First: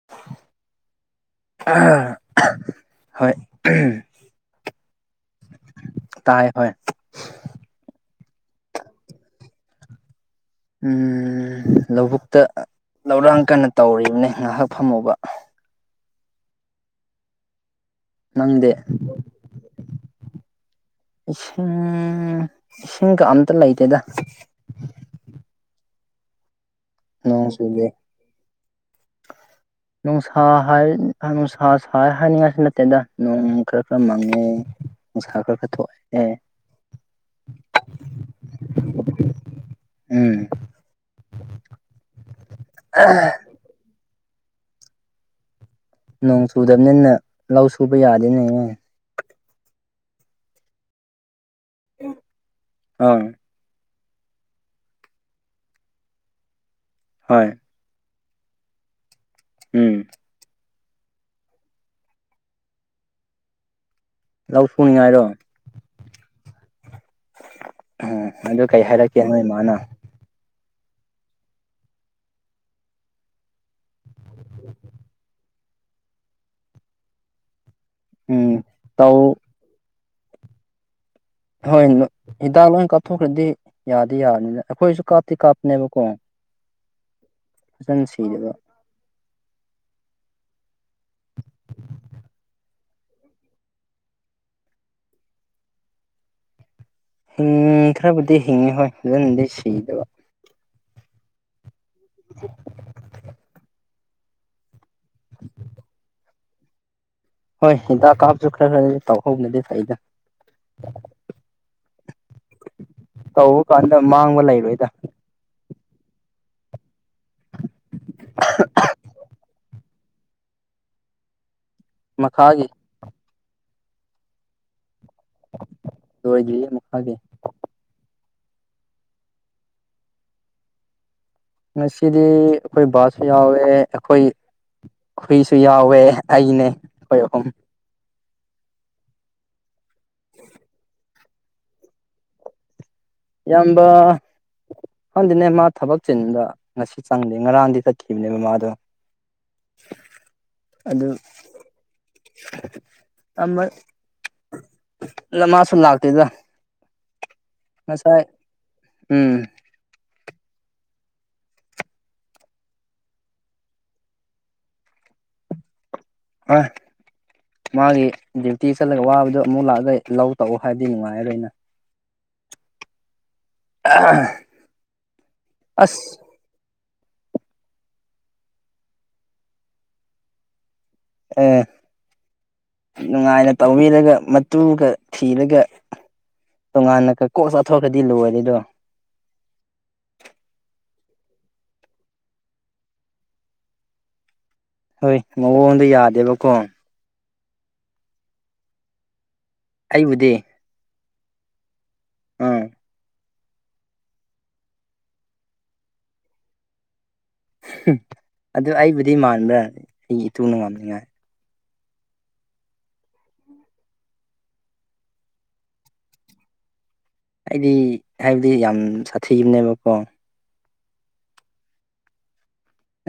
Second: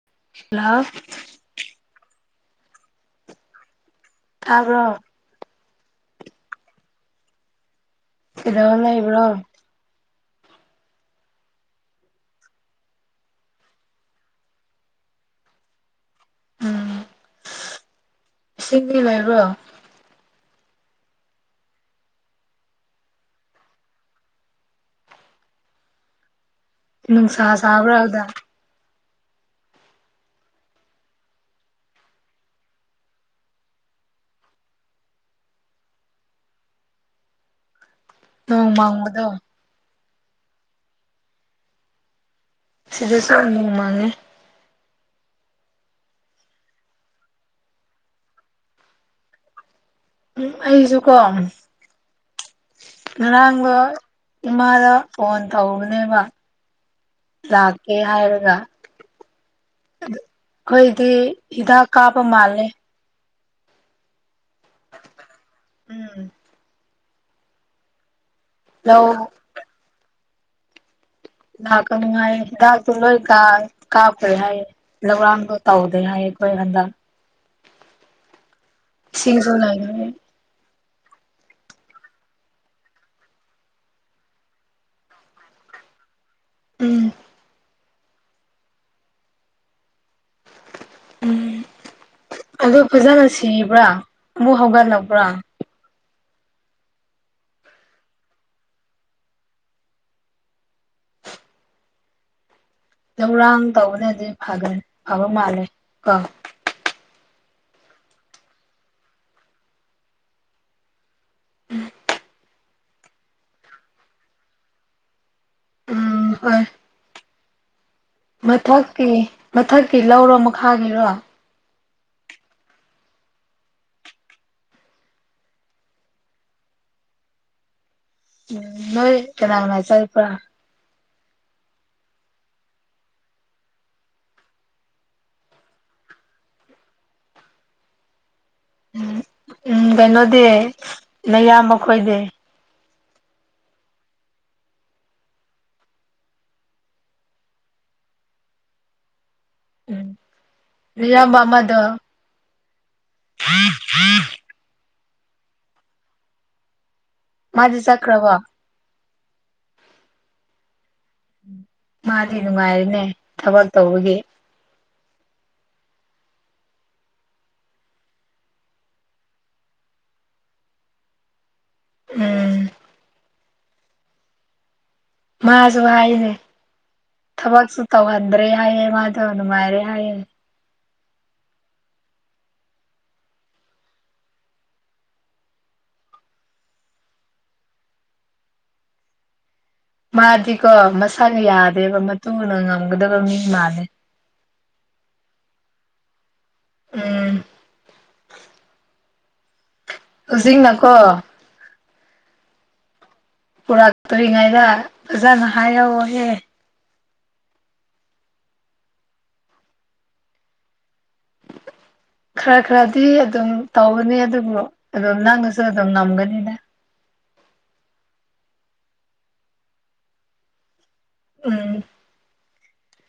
ꯍ ꯍꯜꯂ ꯍꯣꯏ ꯊꯥꯕ꯭ꯔꯣ ꯇꯥꯏ ꯍ ꯁꯤꯗ ꯂꯩꯕ꯭ꯔꯣ ꯎꯝ ꯂꯧꯕꯨꯛꯇ ꯂꯧꯔꯥꯡ ꯀꯟꯅ ꯇꯧꯔꯤꯕꯅꯦ ꯉꯥꯏꯍꯥꯛ ꯐꯝꯃꯨꯕ ꯎꯝ ꯅꯪꯗꯦ ꯏꯁꯤꯡꯗꯤ ꯂꯩꯕ꯭ꯔꯣ ꯏꯁꯤꯡ ꯏꯁꯤꯡ ꯀ ꯑꯝꯇ ꯂꯩꯇꯦꯗ ꯅꯣꯡ ꯅꯨꯡꯁꯥ ꯆꯨꯗꯦ ꯁꯥꯕ꯭ꯔꯥ ꯑꯗꯨꯗ [inaudible] ꯅꯨꯡꯁꯥ ꯍꯥꯏ ꯅꯨꯡꯁꯥ ꯁ ꯍꯥꯏꯅꯤꯡꯉꯥꯏꯁꯨ ꯅꯠꯇꯦꯗ ꯅꯣꯡ ꯈꯔ ꯈꯔ ꯃꯪꯉꯦ ꯁꯔꯒ ꯊꫭꯛ ꯑꯦ ꯅꫭꯡ ꯃꯪꯕꯗꯣ ꯎꯝ ꯁꯤꯗ ꯁꯨ ꯃꯪꯉꯦ ꯅꯣꯡ ꯆꯨꯗꯕꯅꯤꯅ ꯂꯧ ꯁꯨꯕ ꯌꯥꯗꯦꯅꯦꯍ ꯎꯝ ꯑꯩꯁꯨꯀꯣ ꯑꯪ ꯉꯔꯥꯡꯗ ꯏꯃꯥꯗ ꯐꯣꯟ ꯇꯧꯔꯅꯦꯕ ꯍꯣꯏ ꯂꯥꯛꯀꯦ ꯍꯥꯏꯔꯒ ꯎꯝ ꯑꯩꯈꯣꯏꯗꯤ ꯍꯤꯗꯥꯛ ꯀꯥꯞꯕ ꯃꯥꯜꯂꯦ ꯂꯧ ꯁꯨꯅꯤꯡꯉꯥꯏꯔꯣ ꯎꯝ ꯎꯝ ꯑꯗꯨ ꯀꯩ ꯂꯧ ꯍꯥꯏꯔꯛꯀꯦ ꯅꯣꯏ ꯏꯃꯥꯅ ꯂꯥꯛ ꯀꯅꯨꯡꯉ ꯂꯣꯏ ꯀꯥ ꯀꯥꯄ ꯍꯥꯏ ꯂ ꯇꯧꯗꯦ ꯍꯥꯏꯌꯦ ꯑꯩꯈꯣꯏ ꯍꯟꯗꯛ ꯎꯝ ꯇꯧ ꯁꯤꯅꯁꯨ ꯂꯩꯈꯦ ꯍꯣꯏ ꯍꯤꯗꯥꯛ ꯂꯣꯏ ꯀꯥꯞꯊꯣꯛꯈ꯭ꯔꯗꯤ ꯌꯥꯗꯤ ꯌꯥꯕꯅꯤꯅ ꯑꯩꯈꯣꯏꯁꯨ ꯀꯥꯞꯇꯤ ꯀꯥꯞꯄꯅꯦꯕꯀꯣ ꯎꯝ ꯐꯖꯪ ꯁꯤꯗꯕ ꯎꯝ ꯑꯗꯨ ꯐꯖꯅ ꯁꯤꯕ꯭ꯔꯥ ꯑꯃꯨꯛ ꯍꯧꯒꯠꯂꯕ꯭ꯔꯥ ꯎꯝ ꯈꯔꯕꯨꯗꯤ ꯍꯤꯡꯉꯤ ꯍꯣꯏ ꯐꯖꯟꯗꯤ ꯁꯤꯗꯕ [inaudible] ꯊꯧꯔꯥꯡ ꯇꯧꯕꯅꯦꯗꯤ ꯍꯥꯏ ꯑ ꯃꯥꯂꯦ ꯀꫭ ꯍꯣꯏ ꯍꯤꯗꯥꯛ ꯀꯥꯞꯁꯨ ꯈꯔ ꯈꯔꯗꯤ ꯇꯧꯍꯧꯅꯗꯦ ꯁꯗ ꯇꯧꯕ ꯀꯥꯟꯗ ꯃꯥꯡꯕ ꯂꯩꯔꯣꯏꯗ ꯍꫭꯏ ꯃꯊꯛꯀꯤ ꯃꯊꯛꯀꯤ ꯂꯧꯔꯣ ꯃꯈꯥꯒꯤꯔꯣ ꯃꯈꯥꯒꯤ ꯂꫭꯏꯗꯤ ꯃꯈꯥꯒꯤ ꯎꯝ ꯅꯣꯏ ꯀꯅꯥ ꯀꯅꯥ ꯆꯠ ꯄꯔꯥ ꯉꯁꯤꯗꯤ ꯑꯩꯈꯣꯏ ꯕꯥꯁꯨ ꯌꯥꯎꯋꯦ ꯑꯩꯈꯣꯏ ꯍꯨꯏꯁꯨ ꯌꯥꯎꯋꯦ ꯑꯩꯅꯦ ꯍꯣꯏ ꯑꯍꯨꯝ ꯎꯝ ꯀꯩꯅꯣꯗꯤ ꯅꯌꯥꯝꯕꯣꯏꯗꯤ ꯏꯌꯥꯝꯕ ꯍꯪꯗꯤꯅꯦ ꯃꯥ ꯊꯕꯛ ꯆꯤꯟꯗ ꯉꯁꯤ ꯆꯪꯗꯦ ꯉꯔꯥꯡꯗꯤ ꯆꯠꯈꯤꯕꯅꯦꯕ ꯃꯥꯗꯣ [inaudible] [unintelligible] ꯑꯗꯨ ꯅꯌꯥꯝꯕ ꯑꯃꯗꫭ ꯃꯥꯁꯂ ꯂꯥꯛꯇꯦꯗ ꯃꯥꯗꯤ ꯉꯥꯁꯥꯏ ꯆꯠꯈ꯭ꯔꯕꯣ ꯎꯝ ꯃꯥꯗꯤ ꯅꯨꯡꯉꯥꯏꯔꯤꯅꯦ ꯊꯕꯛ ꯇꯧꯕꯒꯤ [unintelligible] ꯃꯥꯒꯤ ꯗ꯭ꯌꯨꯇꯤ ꯆꯠꯂꯒ ꯋꯥꯕꯗꯨ ꯑꯃꯨꯛ ꯂꯥꯛꯑꯒ ꯂꯧ ꯇꯛꯎ ꯍꯥꯏꯕꯗꯤ ꯅꯨꯡꯉꯥꯏꯔꯣꯏꯅ ꯎꯝ [unintelligible] ꯃꯥꯁꯨ ꯑꯁ ꯍꯥꯏꯅꯦ ꯊꯕꯛꯁꯨ ꯇꯧꯍꯟꯗ꯭ꯔꯦ ꯍꯥꯏꯌꯦ ꯃꯥꯁꯨ ꯅꯨꯡꯉꯥꯏꯔꯦ ꯍꯥꯏꯌꯦꯅꯦ ꯑꯦ ꯅꯨꯡꯉꯥꯏꯅ ꯇꯧꯕꯤꯔꯒ ꯃꯇꯨꯒ ꯊꯤꯔꯒ ꯇꯣꯉꯥꯟꯅ ꯀꯣꯛ ꯆꯥꯊꯣꯛꯑꯗꯤ ꯂꯣꯏꯔꯦꯗꯣ ꯃꯥꯗꯤꯀꯣ ꯃꯁꯥꯅ ꯌꯥꯗꯦꯕ ꯃꯇꯨꯅ ꯉꯝꯒꯗꯕ ꯃꯤ ꯃꯥꯂꯦ ꯍꯣꯏ ꯃꯑꯣꯟꯗꯣ ꯌꯥꯗꯦꯕꯀꯣ ꯎꯝ ꯑꯩꯕꯨꯗꯤ ꯍꯧꯖꯤꯡꯅꯀꯣ ꯑꯥ ꯄꯨꯔꯛꯇꯔ ꯀꯔꯤ ꯉꯥꯢꯕ ꯐꯖꯅ ꯍꯥꯏꯌꯣꯍꯦ ꯑꯗꯨ ꯑꯩꯕꯨꯗꯤ ꯃꯥꯟꯕ꯭ꯔꯥ ꯑꯩꯒꯤ ꯏꯇꯨꯅ ꯉꯝꯅꯤꯉꯥꯏ [unintelligible] ꯈꯔ ꯈꯔꯗꯤ ꯑꯗꯨꯝ ꯇꯧꯒꯅꯤ ꯑꯗꯨꯕꯨ ꯑꯗꯨꯝ ꯅꯪꯅꯁꯨ ꯑꯗꯨꯝ ꯉꯝꯒꯅꯤꯗ ꯑꯩꯗꯤ ꯍꯥꯏꯕꯗꯤ ꯌꯥꯝ ꯁꯥꯊꯤꯕꯅꯦꯕꯀꯣ ꯎꯝ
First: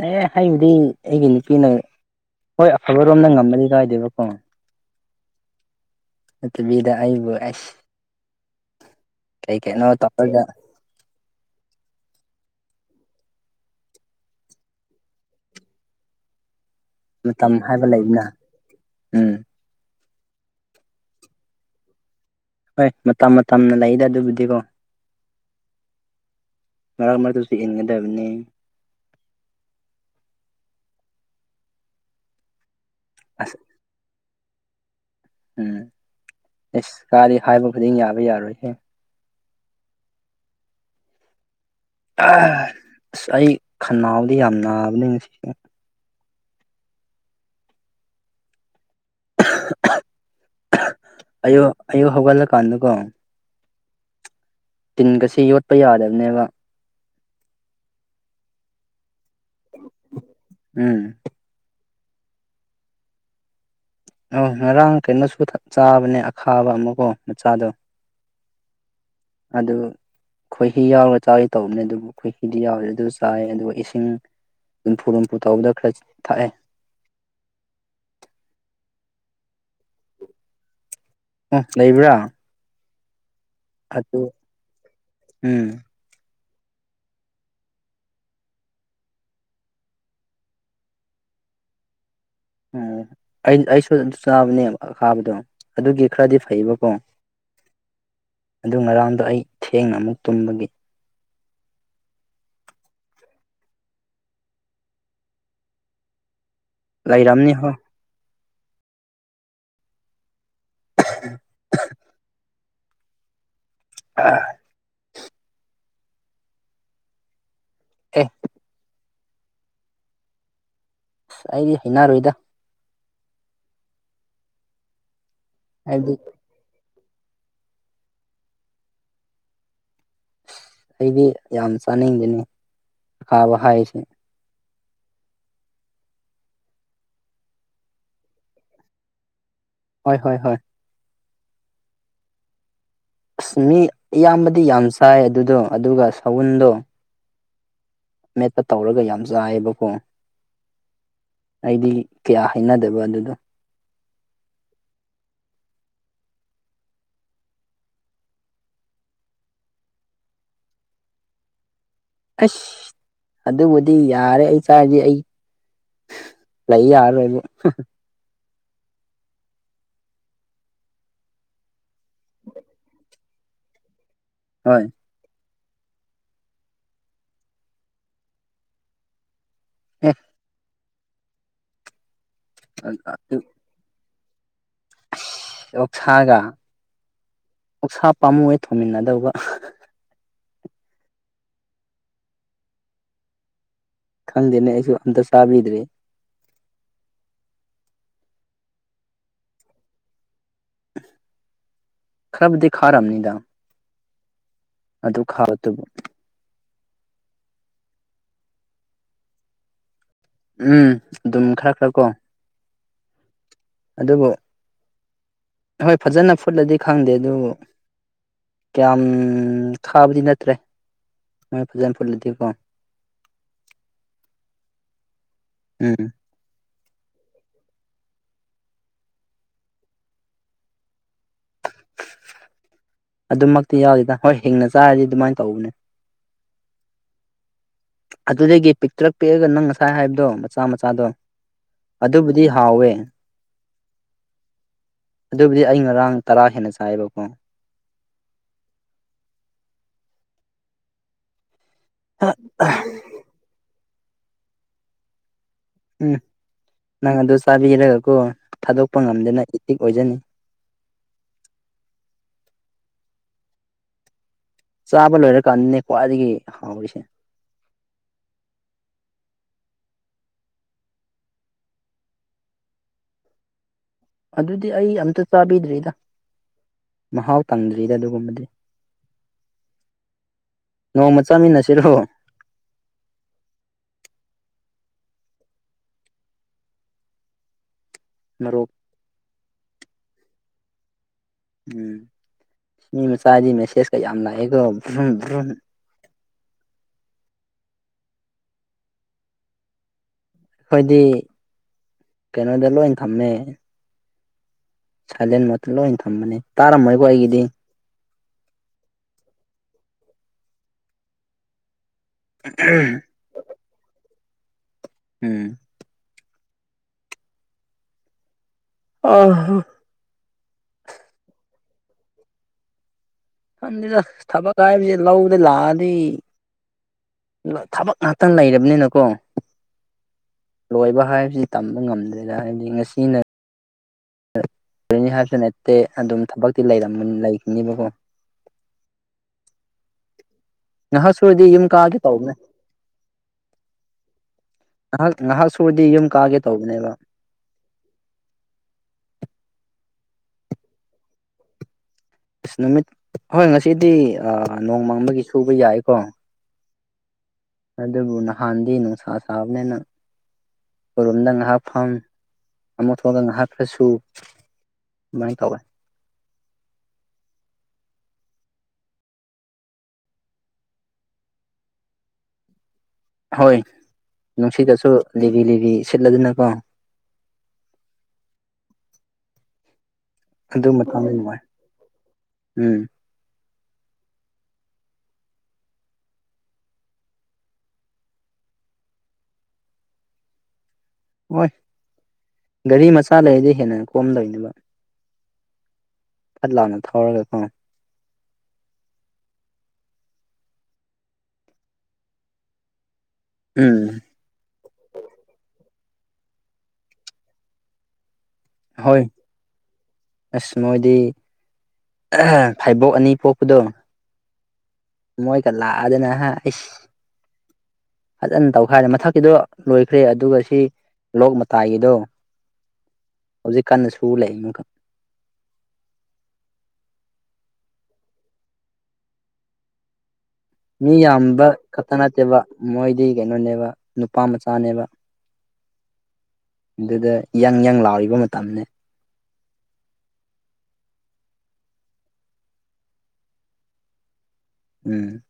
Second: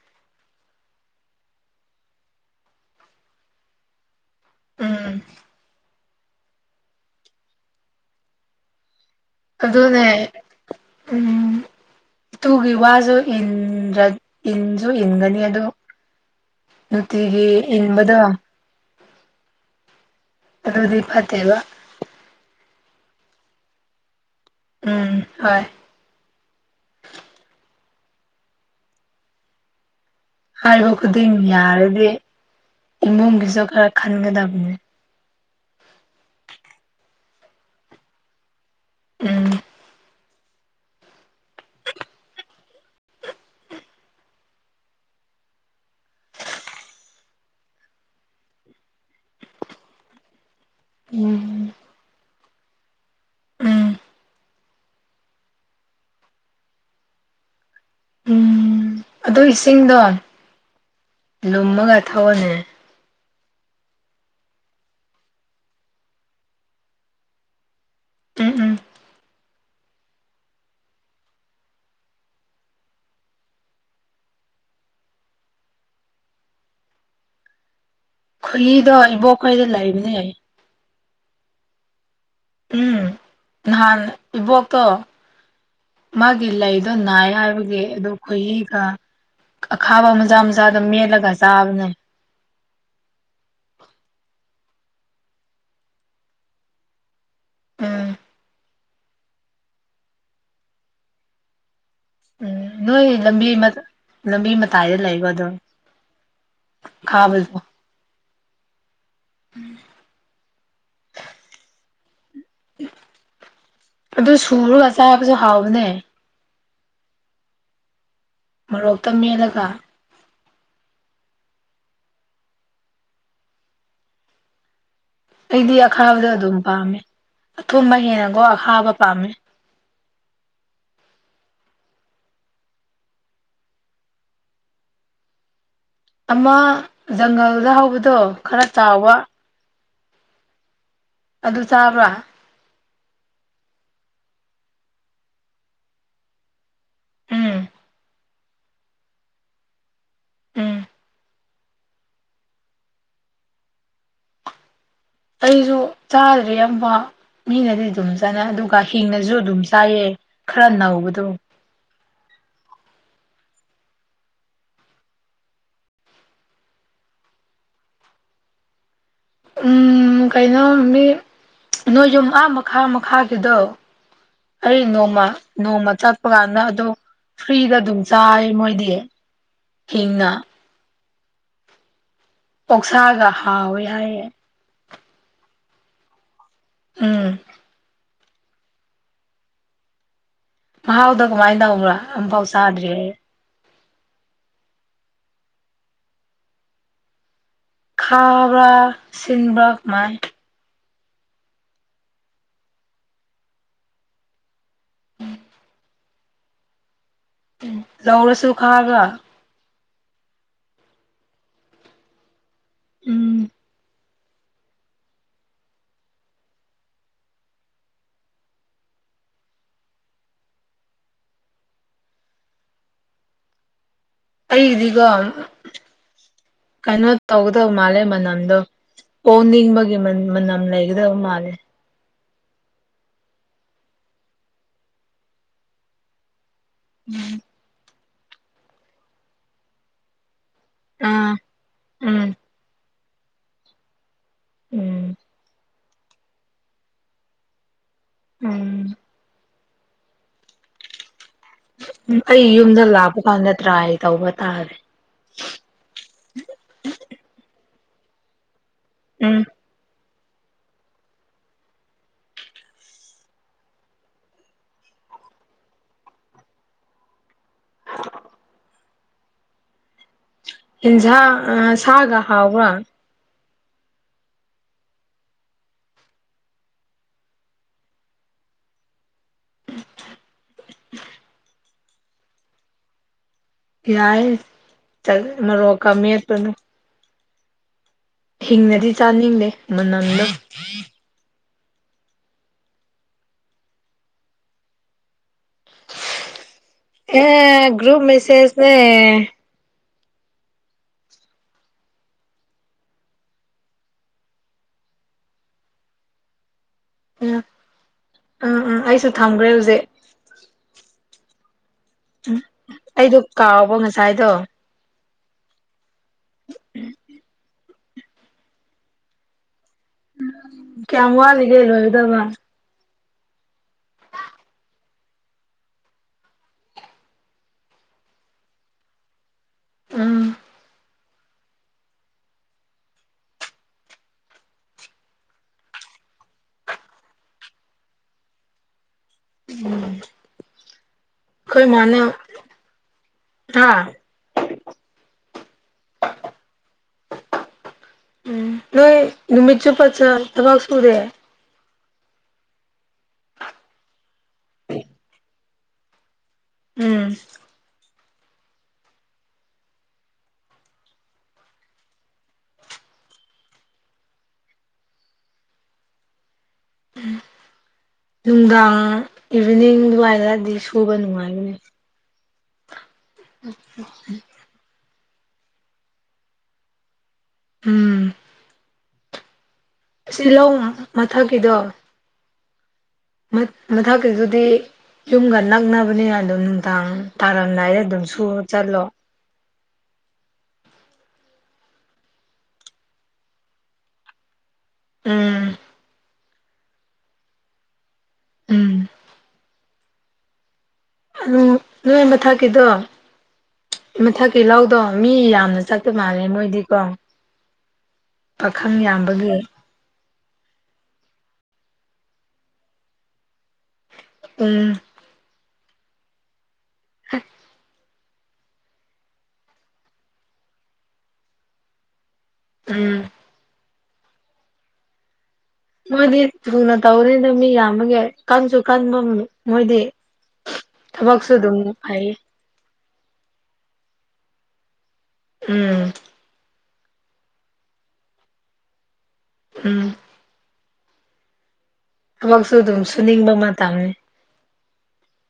ꯑꯦ ꯑꯩꯕꯨꯗꯤ ꯑꯩꯒꯤ ꯅꯨꯄꯤꯅ ꯍꯣꯏ ꯑꯐꯕꯔꯣꯝꯗ ꯉꯝꯃꯗꯤ ꯀꯥꯏꯗꯦꯕꯀꯣ ꯎꯝ ꯑꯗꯨꯅꯤꯗ ꯑꯩꯕꯨ ꯑꯁ ꯀꯩ ꯀꯩꯅꯣ ꯑꯗꯨꯅꯦ ꯇꯧꯔꯒ ꯎꯝ ꯇꯨꯒꯤ ꯋꯥꯁꯨ ꯏꯟꯁꯨ ꯏꯟꯒꯅꯤ ꯑꯗꯨ ꯅꯨꯇꯤꯒꯤ ꯃꯇꯝ ꯍꯥꯏꯕ ꯏꯟꯕꯗꯨ ꯂꯩꯗꯅ ꯎꯝ ꯑꯗꯨꯗꯤ ꯐꯠꯇꯦꯕ ꯍꯣꯏ ꯃꯇꯝ ꯃꯇꯝꯅ ꯂꯩꯗ ꯑꯗꯨꯕꯨꯗꯤꯀꯣ ꯎꯝ ꯍꯣꯏ ꯃꯔꯛ ꯃꯔꯛꯇꯁꯨ ꯏꯟꯒꯗꯕꯅꯦ ꯍꯥꯏꯕ ꯈꯨꯗꯤꯡ ꯌꯥꯔꯗꯤ ꯑꯁ ꯏꯃꯨꯡꯒꯤꯁꯨ ꯈꯔ ꯈꯟꯒꯗꯕꯅꯤ ꯎꯝ ꯏꯁ ꯀꯥꯏꯗꯩ ꯍꯥꯏꯕ ꯈꯨꯗꯤꯡ ꯌꯥꯕ ꯌꯥꯔꯣꯏꯍꯦ ꯎꯝ ꯑꯁ ꯑꯩ ꯈꯟꯅꯥꯎꯗꯤ ꯌꯥꯝ ꯅꯥꯕꯅꯤ ꯉꯁꯤꯁꯦ [inaudible] ꯑꯝ ꯑꯌꯨꯛ ꯑꯌꯨꯛ ꯍꯧꯒꯠꯂꯀꯥꯟꯗꯀꯣ ꯎꯝ ꯇꯤꯟꯒꯁꯤ ꯌꯣꯠꯄ ꯌꯥꯗꯕꯅꯦꯕ ꯑꯗꯣ ꯏꯁꯤꯡꯗꯣ ꯎꯝ ꯂꯨꯝꯃꯒ ꯊꯧꯑꯅꯦ ꯑꯥ ꯉꯔꯥꯡ ꯀꯩꯅꯣꯁꯨ ꯆꯥꯕꯅꯦ ꯑꯈꯥꯕ ꯑꯃꯀꯣ ꯃꯆꯥꯗꯣ ꯎꯝ ꯎꯝ ꯑꯗꯨ ꯈꯣꯏꯍꯤ ꯌꯥꯎꯔꯒ ꯆꯥꯒꯦ ꯇꯧꯕꯅꯦ ꯑꯗꯨꯕꯨ ꯈꯣꯏꯍꯤꯗꯤ ꯌꯥꯎꯔꯗꯤ ꯑꯗꯨ ꯆꯥꯏ ꯑꯗꯨꯒ ꯏꯁꯤꯡ ꯂꯨꯝꯐꯨ ꯂꯨꯝꯐꯨ ꯇꯧꯕꯗꯣ ꯈꯔ ꯊꯛꯑꯦ ꯈꯨꯍꯤꯗꯣ ꯏꯕꯣꯛꯈꯣꯏꯗ ꯂꯩꯕꯅꯦ ꯌꯥꯏ ꯑꯣ ꯂꯩꯕ꯭ꯔꯥ ꯎꯝ ꯅꯍꯥꯟ ꯑꯗꯨ ꯏꯕꯣꯛꯇꯣ ꯎꯝ ꯃꯥꯒꯤ ꯂꯩꯗꯣ ꯅꯥꯏ ꯍꯥꯏꯕꯒꯤ ꯑꯗꯨ ꯈꯣꯏꯍꯤꯒ ꯑꯈꯥꯕ ꯃꯆꯥ ꯃꯆꯥ ꯗꯨ ꯃꯦꯠꯂꯒ ꯆꯥꯕꯅꯦ ꯑꯣ ꯑꯩ ꯑꯩꯁꯨ ꯑꯗꯨ ꯆꯥꯕꯅꯦꯕ ꯑꯈꯥꯕꯗꯣ ꯑꯗꯨꯒꯤ ꯈꯔꯗꯤ ꯐꯩꯌꯦꯕꯀꯣ ꯎꯝ ꯑꯗꯨ ꯉꯔꯥꯡꯗꯣ ꯑꯩ ꯊꯦꯡꯅ ꯑꯃꯨꯛ ꯇꯨꯝꯕꯒꯤ ꯎꯝ ꯅꯣꯏ ꯂꯝꯕꯤ ꯂꯝꯕꯤ ꯃꯇꯥꯏꯗ ꯂꯩꯕ ꯑꯗꯨꯝ ꯂꯩꯔꯝꯅꯤ ꯍꯣꯢ ꯎꯝ [unintelligible] [inaudible] ꯑꯗꯨ ꯑꯦ ꯁꯨꯔꯒ ꯆꯥꯕꯁꯨ ꯍꯥꯎꯕꯅꯦ ꯑꯦ ꯃꯣꯔꯣꯛꯇ ꯃꯦꯠꯂꯒ ꯑꯁ ꯑꯩꯗꯤ ꯍꯩꯅꯔꯣꯏꯗ ꯑꯩꯗꯤ ꯍꯥꯏꯕꯗꯤ ꯑꯈꯥꯕꯗꯣ ꯑꯗꯨꯝ ꯄꯥꯝꯃꯦ ꯑꯊꯣꯕ ꯍꯦꯟꯅꯒꯣ ꯑꯈꯥꯕ ꯄꯥꯝꯃꯦ ꯑꯩꯗꯤ ꯌꯥꯝ ꯆꯥꯅꯤꯡꯗꯦꯅꯦ ꯑꯈꯥꯕ ꯍꯥꯏꯁꯦ ꯑꯃ ꯖꯪꯒꯜꯗ ꯍꯧꯕꯗꯣ ꯈꯔ ꯆꯥꯎꯕ ꯍꯣꯏ ꯍꯣꯏ ꯍꯣꯏ ꯑꯗꯨ ꯆꯥꯕ꯭ꯔꯥ ꯑꯁ ꯃꯤ ꯑꯌꯥꯝꯕꯗꯤ ꯌꯥꯝ ꯆꯥꯏ ꯑꯗꯨꯗꯣ ꯑꯗꯨꯒ ꯁꯎꯟꯗꯣ ꯎꯝ ꯃꯦꯠꯄ ꯇꯧꯔꯒ ꯌꯥꯝ ꯆꯥꯏꯕꯀꯣ ꯎꯝ ꯑꯩꯗꯤ ꯀꯌꯥ ꯍꯥꯏꯅꯗꯕ ꯑꯗꯨꯗꯣ ꯑꯩꯖꯨ ꯆꯥꯗ꯭ꯔꯔꯤ ꯑꯃꯝꯕ ꯃꯤꯅꯗꯤ ꯑꯗꯨꯝ ꯆꯠꯅꯩ ꯑꯗꯨꯒ ꯍꯤꯡꯅꯁꯨ ꯑꯗꯨꯝ ꯆꯥꯏꯌꯦ ꯈꯔ ꯅꯧꯕꯗꯨ ꯑꯁ ꯑꯗꯨꯕꯨꯗꯤ ꯌꯥꯔꯦ ꯑꯩ ꯆꯥꯔꯒꯦ ꯑꯩ ꯂꯩ ꯌꯔꯔꯣꯏꯕꯨ ꯎꯝ ꯀꯩꯅꯣ ꯃꯤ ꯅꯣꯏ ꯌꯨꯝ ꯑꯥ ꯃꯈꯥ ꯃꯈꯥꯒꯤꯗꯣ ꯑꯩ ꯍꯣꯏ ꯅꯣꯡꯃ ꯅꯣꯡꯃ ꯆꯠꯄ ꯀꯥꯟꯗ ꯑꯗꯣ ꯐ꯭ꯔꯤꯗ ꯑꯗꯨꯝ ꯆꯥꯏ ꯃꯣꯏꯗꯤ ꯑꯦ ꯍꯤꯡꯅ ꯑꯣꯛꯁꯥꯒ ꯍꯥꯎꯋꯦ ꯍꯥꯏꯌꯦ ꯑꯣꯛꯁꯥꯒ ꯎꯝ ꯑꯣꯛꯁꯥ ꯄꯥꯝꯃꯨꯏꯌꯦ ꯊꯣꯡꯃꯤꯟꯅꯗꯧꯕ ꯃꯍꯥꯎꯗꯣ ꯀꯃꯥꯏꯅ ꯇꯧꯕ꯭ꯔꯥ ꯑꯝꯐꯥꯎ ꯆꯥꯗ꯭ꯔꯤ ꯑꯩ ꯈꯪꯗꯦꯅꯦ ꯑꯩꯁꯨ ꯑꯝꯇ ꯆꯥꯕꯤꯗ꯭ꯔꯤ ꯈꯕ꯭ꯔꯥ ꯁꯤꯟꯕ꯭ꯔꯥ ꯀꯃꯥꯏ ꯈꯥꯗꯤ ꯈꯔꯝꯅꯤꯗꯥ ꯑꯗꯨꯛ ꯈꯥꯕꯗꯨꯕꯨ ꯂꯧꯔꯁꯨ ꯈꯥꯕ ꯎꯝ ꯑꯗꯨꯝ ꯈꯔ ꯈꯔ ꯀꯣ ꯎꯝ ꯑꯗꯨꯕꯨ ꯍꯣꯏ ꯐꯖꯟꯅꯥ ꯐꯨꯠꯂꯗꯤ ꯈꯪꯗꯦ ꯑꯗꯨꯕꯨ ꯀꯌꯥꯝ ꯈꯥꯕꯗꯤ ꯅꯠꯇ꯭ꯔꯦ ꯃꯣꯏ ꯐꯖꯟꯅ ꯐꯨꯠꯂꯗꯤꯀꯣ ꯑꯩꯗꯤꯒꯣ ꯎꯝ ꯀꯩꯅꯣ ꯇꯧꯒꯗꯕ ꯃꯥꯂꯦ ꯃꯅꯝꯗꯣ ꯑꯣꯅꯤꯡꯕꯒꯤ ꯃꯅꯝ ꯂꯩꯒꯗꯕ ꯃꯥꯜꯂꯦ ꯑꯗꯨꯃꯛꯇꯤ ꯌꯥꯎꯗꯦꯗ ꯍꯣꯏ ꯍꯤꯡꯅ ꯆꯥꯔꯗꯤ ꯑꯗꯨꯃꯥꯏꯅ ꯇꯧꯕꯅꯦ ꯎꯝ ꯑꯗꯨꯗꯒꯤ ꯄꯤꯛꯛꯇꯂꯛ ꯄꯤꯛꯑꯒ ꯅꯪ ꯉꯁꯥꯏ ꯍꯥꯏꯕꯗꯣ ꯃꯆꯥ ꯃꯆꯥꯗꯣ ꯑꯥ ꯎꯝ ꯑꯗꯨꯕꯨꯗꯤ ꯍꯥꯎꯋꯦ ꯎꯝ ꯑꯗꯨꯕꯨꯗꯤ ꯑꯩ ꯉꯔꯥꯡ ꯇꯔꯥ ꯍꯦꯟꯅ ꯆꯥꯏꯑꯕꯀꯣ ꯎꯝ ꯑꯩ ꯌꯨꯝꯗ ꯂꯥꯛꯄ ꯀꯥꯟꯗ ꯇ꯭ꯔꯥꯏ ꯇꯧꯕ ꯇꯥꯔꯦ ꯎꯝ ꯅꯪ ꯑꯗꯨ ꯆꯥꯕꯤꯔꯒꯀꯣ ꯊꯥꯗꯣꯛꯄ ꯎꯝ ꯉꯝꯗꯅ ꯏꯇꯤꯛ ꯑꯣꯏꯖꯅꯤ ꯆꯥꯕ ꯂꯣꯏꯔꯀꯥꯟꯗꯅꯦ ꯈ꯭ꯋꯥꯏꯗꯒꯤ ꯍꯥꯎꯔꯤꯁꯦ ꯏꯟꯁꯥꯡ ꯁꯥꯒ ꯍꯥꯎꯕ꯭ꯔꯥ ꯑꯗꯨꯗꯤ ꯑꯩ ꯑꯝꯇ ꯆꯥꯕꯤꯗ꯭ꯔꯤꯗ ꯃꯍꯥꯎ ꯇꯪꯗ꯭ꯔꯤꯗ ꯑꯗꯨꯒꯨꯝꯕꯗꯤ ꯅꯣꯡꯃ ꯆꯥꯃꯤꯟꯅꯁꯤꯔꯣ ꯌꯥꯏ ꯆꯠꯔꯣ ꯀ ꯃꯄ ꯃꯔꯣꯛ ꯍꯤꯡꯅꯗꯤ ꯆꯥꯅꯤꯡꯗꯦ ꯃꯅꯝꯗꯣ ꯎꯝ ꯁꯤꯅꯤ ꯃꯆꯥꯗꯤ ꯃꯦꯁꯦꯁꯀ ꯌꯥꯝ ꯂꯥꯛꯑꯦꯀꯣ ꯑꯦ ꯒ꯭ꯔꯨꯨꯞ ꯃꯦꯁꯦꯖꯅꯦ ꯑꯩꯈꯣꯏꯗꯤ ꯀꯩꯅꯣꯗ ꯂꯣꯏ ꯊꯝꯃꯦ ꯁꯥꯏꯂꯦꯟꯃ ꯂꯣꯏ ꯊꯝꯕꯅꯦ ꯇꯥꯔꯝꯃꯣꯏꯀꯣ ꯑꯩꯒꯤꯗꯤ ꯎꯝ ꯎꯝ ꯎꯝ ꯑꯩꯁꯨ ꯊꯝꯈ꯭ꯔꯦ ꯍꯧꯖꯤꯛ ꯎꯝ ꯑꯩꯗꯣ ꯀꯥꯎꯕ ꯉꯁꯥꯏꯗꯣ ꯎꯝ ꯑ ꯀꯃ ꯂꯤꯒꯦ ꯂꯣ ꯑꯣꯏꯗꯕ ꯁꯟꯗꯗ ꯊꯕꯛ ꯍꯥꯏꯁꯦ ꯂꯧꯗ ꯂꯥꯛꯑꯗꯤ ꯊꯕꯛ ꯉꯍꯥꯛꯇꯪ ꯂꯩꯔꯕꯅꯤꯅꯀꯣ ꯎꯝ ꯂꯣꯏꯕ ꯍꯥꯏꯕꯁꯤꯗꯤ ꯇꯝꯕ ꯉꯝꯗꯦꯅ ꯍꯥꯏꯕꯗꯤ ꯉꯁꯤꯅ ꯅꯤ ꯍꯥꯏꯕꯁꯨ ꯅꯠꯇꯦ ꯑꯗꯨꯝ ꯊꯕꯛꯇꯤ ꯂꯩꯈꯤꯅꯤꯕꯀꯣ ꯎꯝ ꯅꯍ ꯁꯨꯔꯗꯤ ꯌꯨꯝ ꯀꯥꯒꯦ ꯇꯧ ꯃ ꯍꯥ ꯉꯥꯏꯍꯥꯛ ꯉꯥꯏꯍꯥꯛ ꯁꯨꯔꯗꯤ ꯌꯨꯝ ꯀꯥꯒꯦ ꯇꯧꯕꯅꯦꯕ ꯎꯝ ꯅꯣꯏ ꯅꯨꯃꯤꯠ ꯆꯨꯞꯄꯆ ꯊꯕꯥꯛꯁꯨꯨꯗꯦ ꯑꯁ ꯅꯨꯃꯤꯠ ꯍꯣꯏ ꯉꯁꯤꯗꯤ ꯅꯣꯡꯃꯪ ꯑꯃꯒꯤꯒꯤ ꯁꯨꯕ ꯌꯥꯏꯀꯣ ꯎꯝ ꯑꯗꯨꯕꯨ ꯅꯍꯥꯟꯗꯤ ꯅꯨꯡꯁ ꯁꯥꯕꯅꯦꯅ ꯑꯩꯔꯣꯝꯗ ꯉꯥꯏꯍꯥꯛ ꯐ ꯑꯃꯛ ꯊꯣꯛꯑꯒ ꯉꯥꯏꯍꯥꯛꯈ꯭ꯔꯁꯨ ꯃꯅꯤ ꯈꯋꯥꯦ ꯅꯨꯡꯗꯥꯡ ꯏꯚꯤꯅꯤꯡ ꯑꯗꯨꯋꯥꯏꯔꯑꯗꯤ ꯁꯨꯕ ꯅꯨꯡꯉꯥꯏꯒꯅꯤ ꯍꯣꯏ ꯅꯨꯡꯁꯤꯗꯁꯨ ꯂꯤꯕꯤ ꯂꯤꯕꯤ ꯁꯤꯠꯂꯗꯅꯀꯣ ꯎꯝ ꯇꯤꯜꯍꯧ ꯑꯗꯨ ꯃꯇꯥꯡꯗ ꯅꯨꯡꯉꯥꯏ ꯃꯊꯛꯀꯤꯗꯣ ꯎꯝ ꯃꯊꯛꯀꯤꯗꯨꯗꯤ ꯌꯨꯝꯒ ꯅꯛꯅꯕꯅꯤꯅ ꯑꯗꯨꯣ ꯅꯨꯡꯗꯥꯡ ꯇꯥꯔꯝꯗꯥꯏꯗ ꯑꯗꯨꯝ ꯁꯨꯔ ꯆꯠꯂꯣ ꯍꯣꯏ ꯒꯥꯔꯤ ꯃꯆꯥ ꯂꯩꯔꯗꯤ ꯍꯦꯟꯅ ꯀꯣꯝꯗꯣꯏꯅꯦꯕ ꯎꯝ ꯐꯠ ꯂꯥꯎꯑꯣꯅ ꯊꯧꯔꯒ ꯈꯉꯣ ꯎꯝ ꯑꯗꯨꯝ ꯅꯣꯏꯕ ꯊꯥꯛꯀꯤꯗꯣ ꯎꯝ ꯃꯊꯛꯀꯤ ꯂꯧꯗꯣ ꯃꯤ ꯌꯥꯝꯅ ꯆꯥꯛꯄ ꯃꯥꯜꯂꯦ ꯃꯣꯏꯗꯤꯀꯣ ꯄꯥꯈꯪ ꯍꯣꯏ ꯌꯥꯝꯕꯒꯤ ꯑꯁ ꯃꯣꯏꯗꯤ ꯐꯥꯏꯕꯣꯛ ꯑꯅꯤ ꯄꯣꯛꯄꯗꯣ ꯎꯝ ꯃꯣꯏꯒ ꯂꯥꯛꯑꯗꯅ ꯍꯥꯏ ꯑꯩꯁ ꯐꯖꯅ ꯇꯧꯈ ꯍꯥꯏꯔꯦ ꯃꯊꯛꯀꯤꯗꯣ ꯂꯣꯏꯈ꯭ꯔꯦ ꯑꯗꯨꯒ ꯁꯤ ꯂꯣꯛ ꯃꯇꯥꯏꯒꯤꯗꯣ ꯎꯝ ꯁꯤ ꯀꯥꯟꯟꯅ ꯁꯨ ꯂꯥꯛꯏꯃ ꯃꯣꯏꯗꯤ ꯊꯨꯅ ꯇꯧꯅꯤꯗ ꯃꯤ ꯌꯥꯝꯕꯒꯤ ꯀꯟꯁꯨ ꯀꯟꯐꯝ ꯃꯣꯏꯗꯤ ꯃꯤ ꯊꯕꯛꯁꯨ ꯌꯥꯝꯕ ꯑꯗꯨꯝ ꯈꯛꯇ ꯐꯩ ꯅꯠꯇꯦꯕ ꯃꯣꯏꯗꯤ ꯀꯩꯅꯣꯅꯦꯕ ꯅꯨꯄꯥ ꯃꯆꯥꯅꯦꯕ ꯎꯝ ꯑꯗꯨꯗ ꯌꯪ ꯌꯪ ꯂꯥꯎꯔꯤꯕ ꯃꯇꯝꯅꯤꯅꯦ ꯎꯝ ꯊꯕꯛꯁꯨ ꯑꯗꯨꯝ ꯁꯨꯅꯤꯡꯕ ꯃꯇꯝꯅꯤ ꯎꯝ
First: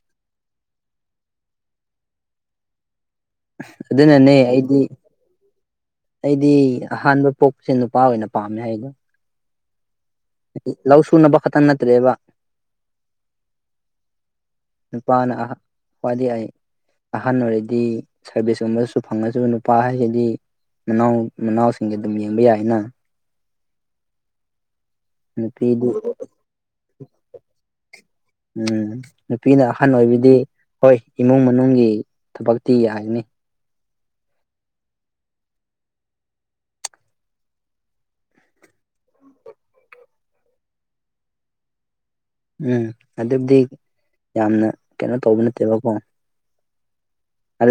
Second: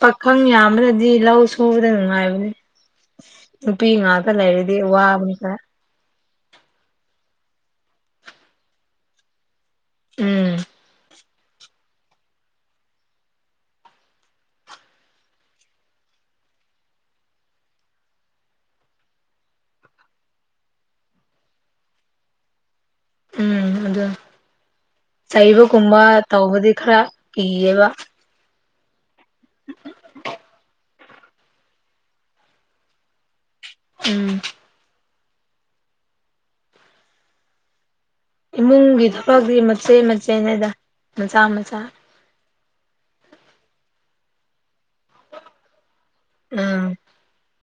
ꯄꯥꯈꯪ ꯌꯥꯝꯕꯅꯗꯤ ꯂꯧ ꯁꯨꯕꯗ ꯅꯨꯡꯉꯥꯏꯕꯅꯤ ꯅꯨꯄꯤ ꯉꯥꯛꯇ ꯑꯗꯨꯅꯅꯦ ꯂꯩꯔꯗꯤ ꯑꯩꯗꯤ ꯋꯥꯕꯅꯤ ꯈꯔ ꯑꯩꯗꯤ ꯑꯍꯥꯟꯕ ꯄꯣꯛꯄꯁꯦ ꯅꯨꯄꯥ ꯑꯣꯏꯅ ꯄꯥꯝꯃꯦ ꯍꯥꯏꯗꯣ ꯎꯝ ꯂꯧ ꯁꯨꯅꯕ ꯈꯛꯇꯪ ꯅꯠꯇ꯭ꯔꯦꯕ [inaudible] ꯅꯨꯄꯥꯅ ꯐꯗꯤ ꯑꯩ ꯑꯍꯟ ꯑꯣꯏꯔꯗꯤ ꯁꯥꯔꯚꯤꯁꯀꯨꯝꯕꯗꯁꯨ ꯐꯪꯉꯁꯨ ꯅꯨꯄꯥ ꯍꯥꯏꯒꯗꯤ ꯃꯅꯥꯎ ꯃꯅꯥꯎꯁꯤꯡ ꯑꯗꯨꯝ ꯌꯦꯡꯕ ꯌꯥꯏꯅ ꯑ ꯅꯨꯄꯤꯗꯤ ꯆꯩꯕꯒꯨꯝꯕ ꯇꯧꯕꯗꯤ ꯈꯔ ꯀꯤꯌꯦꯕ ꯎꯝ ꯅꯨꯄꯤꯅ ꯑꯍꯟ ꯑꯣꯏꯕꯤꯗꯤ ꯍꯣꯏ ꯏꯃꯨꯡ ꯃꯅꯨꯡꯒꯤ ꯊꯕꯛꯇꯤ ꯌꯥꯒꯅꯤ ꯎꯝ ꯏꯃꯨꯡꯒꯤ ꯊꯕꯛꯇꯤ ꯃꯆꯦꯠ ꯃꯆꯦꯅꯦꯗ ꯃꯆꯥ ꯃꯆꯥ ꯎꯝ ꯑꯗꯨꯕꯨꯗꯤ ꯌꯥꯝꯅ ꯀꯩꯅꯣ ꯇꯧꯕ ꯅꯠꯇꯦꯕꯀꯣ ꯎꯝ